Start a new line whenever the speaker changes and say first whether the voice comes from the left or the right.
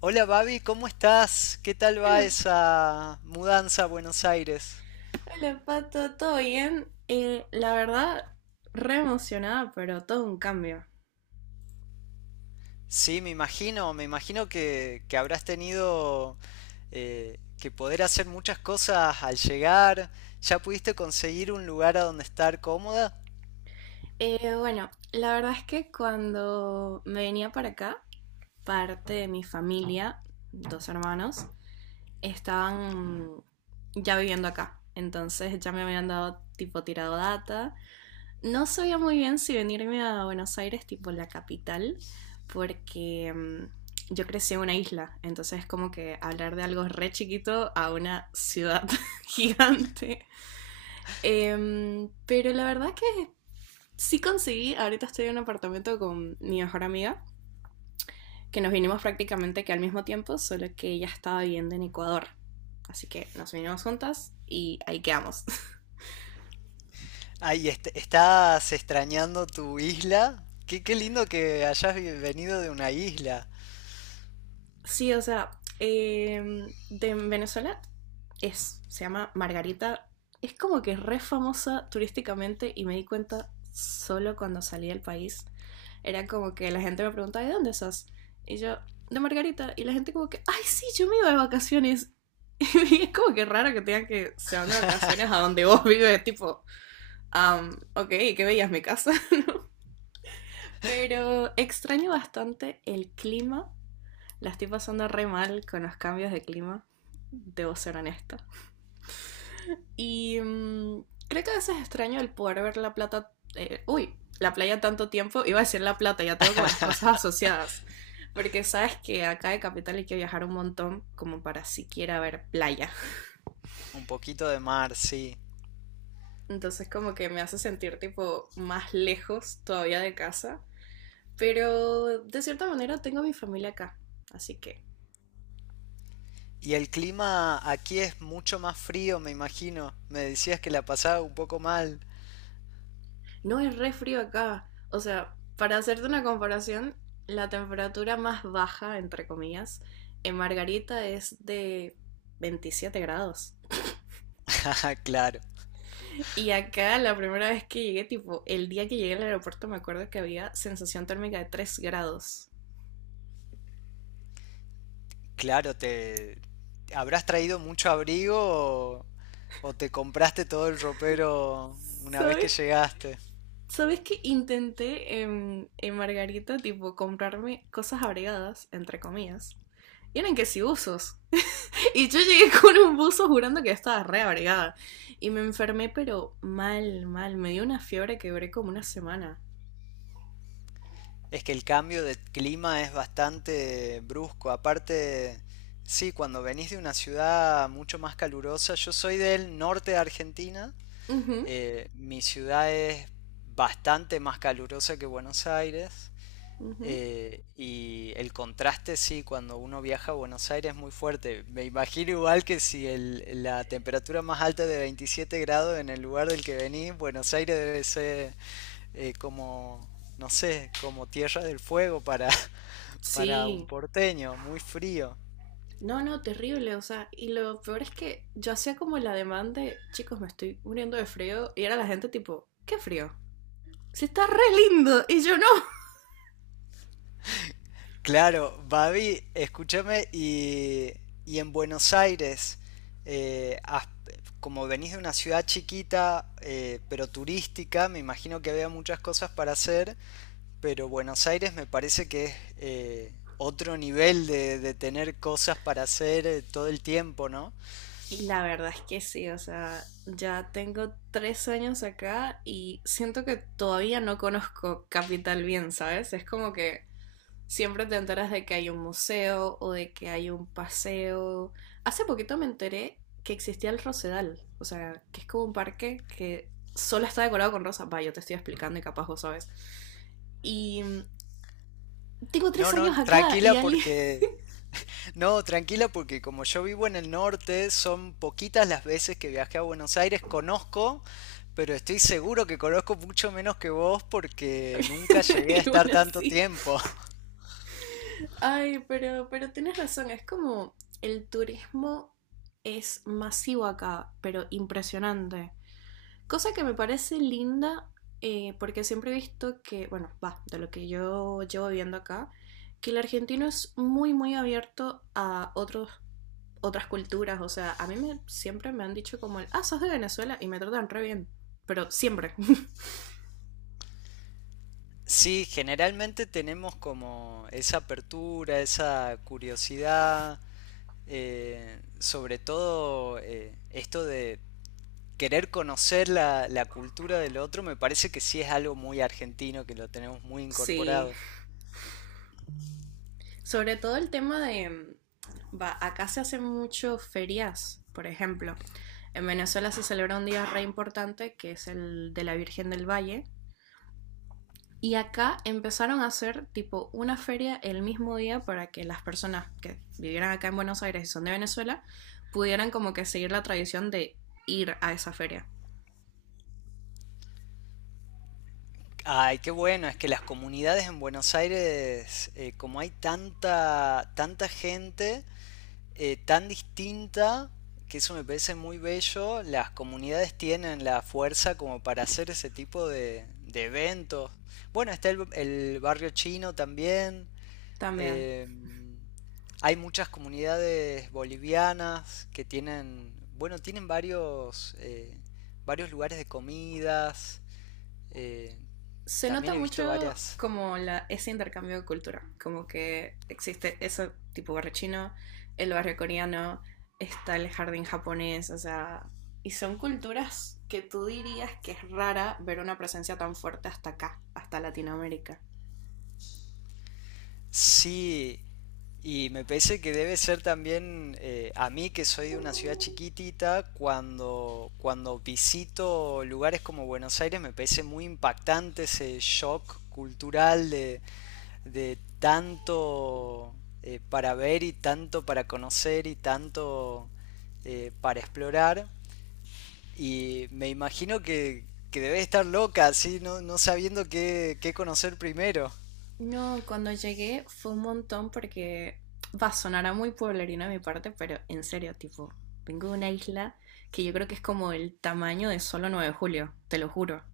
left: Hola Babi, ¿cómo estás? ¿Qué tal va
right: Hola,
left: esa mudanza a Buenos Aires?
right: hola Pato, ¿todo bien? La verdad, re emocionada, pero todo un cambio.
left: Sí, me imagino, me imagino que habrás tenido que poder hacer muchas cosas al llegar. ¿Ya pudiste conseguir un lugar a donde estar cómoda?
right: Bueno, la verdad es que cuando me venía para acá, parte de mi familia, dos hermanos, estaban ya viviendo acá. Entonces ya me habían dado tipo tirado data. No sabía muy bien si venirme a Buenos Aires, tipo la capital, porque yo crecí en una isla, entonces como que hablar de algo re chiquito a una ciudad gigante. Pero la verdad que sí conseguí, ahorita estoy en un apartamento con mi mejor amiga, que nos vinimos prácticamente que al mismo tiempo, solo que ella estaba viviendo en Ecuador. Así que nos vinimos juntas y ahí quedamos.
left: Ay, ¿estás extrañando tu isla? Qué, qué lindo que hayas venido de una isla.
right: Sí, o sea, de Venezuela es, se llama Margarita. Es como que es re famosa turísticamente y me di cuenta solo cuando salí del país. Era como que la gente me preguntaba, ¿de dónde sos? Y yo, de Margarita. Y la gente como que, ay, sí, yo me iba de vacaciones. Y es como que raro que tengan que se van de vacaciones a donde vos vives, tipo, ok, qué veías mi casa. Pero extraño bastante el clima, la estoy pasando re mal con los cambios de clima, debo ser honesta. Y creo que a veces extraño el poder ver la plata, uy, la playa tanto tiempo, iba a decir la plata, ya tengo como las cosas asociadas. Porque sabes que acá de Capital hay que viajar un montón como para siquiera ver playa.
left: Un poquito de mar, sí.
right: Entonces como que me hace sentir tipo más lejos todavía de casa. Pero de cierta manera tengo a mi familia acá. Así que.
left: Y el clima aquí es mucho más frío, me imagino. Me decías que la pasaba un poco mal.
right: No es re frío acá. O sea, para hacerte una comparación, la temperatura más baja, entre comillas, en Margarita es de 27 grados.
left: Ah, claro,
right: Y acá la primera vez que llegué, tipo, el día que llegué al aeropuerto me acuerdo que había sensación térmica de 3 grados.
left: claro, te habrás traído mucho abrigo o te compraste todo el ropero una vez que
right: ¿Sabes?
left: llegaste.
right: ¿Sabes que intenté en Margarita, tipo, comprarme cosas abrigadas, entre comillas? Y eran que si usos. Y yo llegué con un buzo jurando que estaba re abrigada. Y me enfermé, pero mal, mal. Me dio una fiebre que duré como una semana.
left: Es que el cambio de clima es bastante brusco. Aparte, sí, cuando venís de una ciudad mucho más calurosa, yo soy del norte de Argentina,
right: Ujú,
left: mi ciudad es bastante más calurosa que Buenos Aires.
right: ujú.
left: Y el contraste, sí, cuando uno viaja a Buenos Aires es muy fuerte. Me imagino igual que si la temperatura más alta de 27 grados en el lugar del que venís, Buenos Aires debe ser como, no sé, como tierra del fuego para, para un
right: Sí.
left: porteño, muy frío.
right: No, no, terrible. O sea, y lo peor es que yo hacía como la demanda de, chicos, me estoy muriendo de frío. Y era la gente tipo, ¿qué frío? Si está re lindo. Y yo no.
left: Claro, Babi, escúchame, y en Buenos Aires, eh, has- como venís de una ciudad chiquita, pero turística, me imagino que había muchas cosas para hacer, pero Buenos Aires me parece que es otro nivel de tener cosas para hacer todo el tiempo, ¿no?
right: Y la verdad es que sí, o sea, ya tengo 3 años acá y siento que todavía no conozco Capital bien, ¿sabes? Es como que siempre te enteras de que hay un museo o de que hay un paseo. Hace poquito me enteré que existía el Rosedal, o sea, que es como un parque que solo está decorado con rosas. Va, yo te estoy explicando y capaz vos sabes. Y tengo
left: No,
right: tres
left: no,
right: años acá
left: tranquila
right: y alguien.
left: porque... No, tranquila, porque como yo vivo en el norte, son poquitas las veces que viajé a Buenos Aires. Conozco, pero estoy seguro que conozco mucho menos que vos porque nunca llegué a
right: Y
left: estar
right: bueno,
left: tanto
right: sí.
left: tiempo.
right: Ay, pero tienes razón, es como el turismo es masivo acá, pero impresionante. Cosa que me parece linda, porque siempre he visto que, bueno, va, de lo que yo llevo viendo acá, que el argentino es muy, muy abierto a otros, otras culturas. O sea, a mí me, siempre me han dicho como el, ah, sos de Venezuela y me tratan re bien, pero siempre.
left: Sí, generalmente tenemos como esa apertura, esa curiosidad, sobre todo esto de querer conocer la cultura del otro, me parece que sí es algo muy argentino, que lo tenemos muy
right: Sí,
left: incorporado.
right: sobre todo el tema de, va, acá se hacen mucho ferias, por ejemplo. En Venezuela se celebra un día re importante que es el de la Virgen del Valle, y acá empezaron a hacer tipo una feria el mismo día para que las personas que vivieran acá en Buenos Aires y son de Venezuela pudieran como que seguir la tradición de ir a esa feria
left: Ay, qué bueno, es que las comunidades en Buenos Aires, como hay tanta, tanta gente tan distinta, que eso me parece muy bello, las comunidades tienen la fuerza como para hacer ese tipo de eventos. Bueno, está el barrio chino también,
right: también.
left: eh, hay muchas comunidades bolivianas que tienen, bueno, tienen varios, varios lugares de comidas. Eh,
right: Se
left: También
right: nota
left: he visto
right: mucho
left: varias.
right: como la, ese intercambio de cultura, como que existe ese tipo barrio chino, el barrio coreano, está el jardín japonés, o sea, y son culturas que tú dirías que es rara ver una presencia tan fuerte hasta acá, hasta Latinoamérica.
left: Sí, y me parece que debe ser también a mí que soy de una ciudad chiquitita, cuando, cuando visito lugares como Buenos Aires me parece muy impactante ese shock cultural de tanto para ver y tanto para conocer y tanto para explorar. Y me imagino que debe estar loca, así, no, no sabiendo qué, qué conocer primero.
right: No, cuando llegué fue un montón porque va a sonar a muy pueblerino de mi parte, pero en serio, tipo, vengo de una isla que yo creo que es como el tamaño de solo 9 de julio, te lo juro.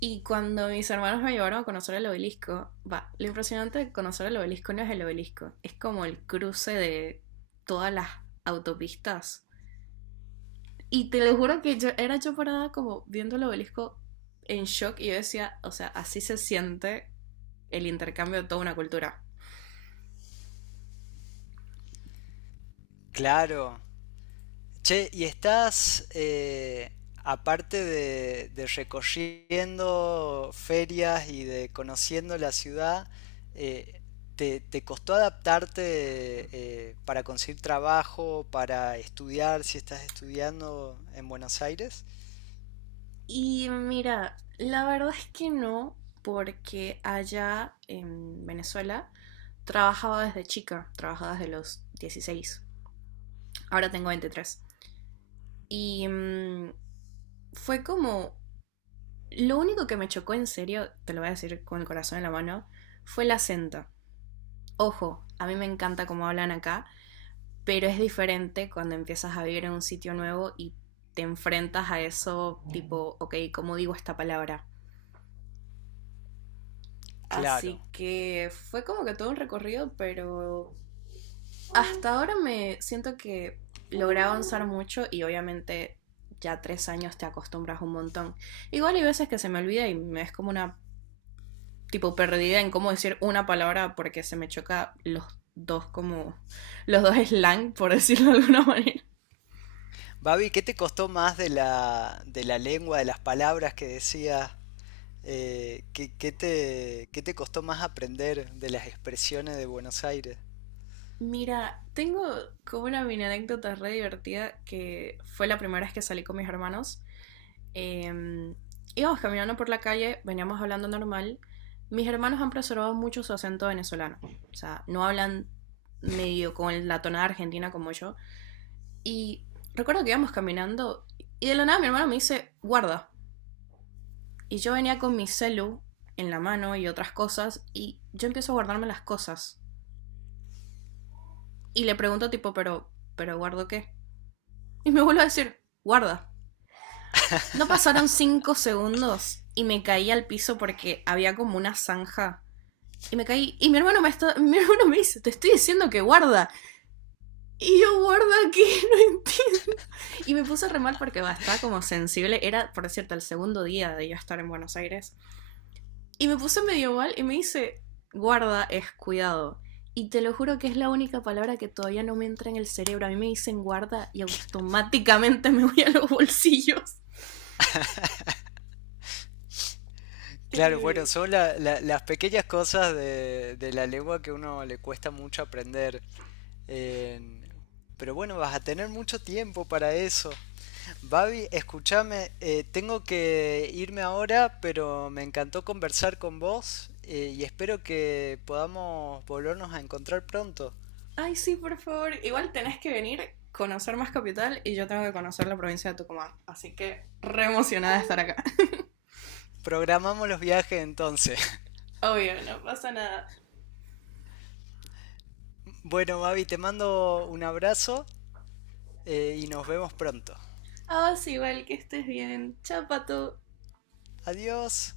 right: Y cuando mis hermanos me llevaron a conocer el obelisco, va, lo impresionante de conocer el obelisco no es el obelisco, es como el cruce de todas las autopistas. Y te lo juro que yo era yo parada como viendo el obelisco en shock y yo decía, o sea, así se siente el intercambio de toda una cultura.
left: Claro. Che, ¿y estás, aparte de recorriendo ferias y de conociendo la ciudad, eh, ¿te, te costó adaptarte para conseguir trabajo, para estudiar, si estás estudiando en Buenos Aires?
right: Y mira, la verdad es que no, porque allá en Venezuela trabajaba desde chica, trabajaba desde los 16. Ahora tengo 23. Y fue como, lo único que me chocó en serio, te lo voy a decir con el corazón en la mano, fue el acento. Ojo, a mí me encanta cómo hablan acá, pero es diferente cuando empiezas a vivir en un sitio nuevo y te enfrentas a eso tipo, ok, ¿cómo digo esta palabra?
left: Claro.
right: Así que fue como que todo un recorrido, pero hasta ahora me siento que logré avanzar mucho y obviamente ya 3 años te acostumbras un montón. Igual hay veces que se me olvida y me es como una tipo perdida en cómo decir una palabra porque se me choca los dos como los dos slang, por decirlo de alguna manera.
left: Babi, ¿qué te costó más de la lengua, de las palabras que decías? ¿Qué, qué te costó más aprender de las expresiones de Buenos Aires?
right: Mira, tengo como una mini anécdota re divertida que fue la primera vez que salí con mis hermanos. Eh, Íbamos caminando por la calle, veníamos hablando normal. Mis hermanos han preservado mucho su acento venezolano. O sea, no hablan medio con la tonada argentina como yo. Y recuerdo que íbamos caminando y de la nada mi hermano me dice, guarda. Y yo venía con mi celu en la mano y otras cosas y yo empiezo a guardarme las cosas. Y le pregunto tipo, pero ¿guardo qué? Y me vuelvo a decir, guarda. No pasaron 5 segundos y me caí al piso porque había como una zanja. Y me caí. Y mi hermano me, está- mi hermano me dice, te estoy diciendo que guarda. Y yo, guarda que no entiendo. Y me puse re mal porque va, estaba como sensible. Era, por cierto, el segundo día de yo estar en Buenos Aires. Y me puse medio mal y me dice, guarda es cuidado. Y te lo juro que es la única palabra que todavía no me entra en el cerebro. A mí me dicen guarda y automáticamente me voy a los bolsillos.
left: Claro, bueno,
right: Terrible.
left: son las pequeñas cosas de la lengua que a uno le cuesta mucho aprender. Eh, pero bueno, vas a tener mucho tiempo para eso. Babi, escúchame, tengo que irme ahora, pero me encantó conversar con vos y espero que podamos volvernos a encontrar pronto.
right: Ay, sí, por favor. Igual tenés que venir, conocer más capital y yo tengo que conocer la provincia de Tucumán. Así que re emocionada de estar acá.
left: Programamos los viajes entonces.
right: Obvio, no pasa nada.
left: Bueno, Babi, te mando un abrazo y nos vemos pronto.
right: Ah, sí, igual que estés bien. Chao, Pato.
left: Adiós.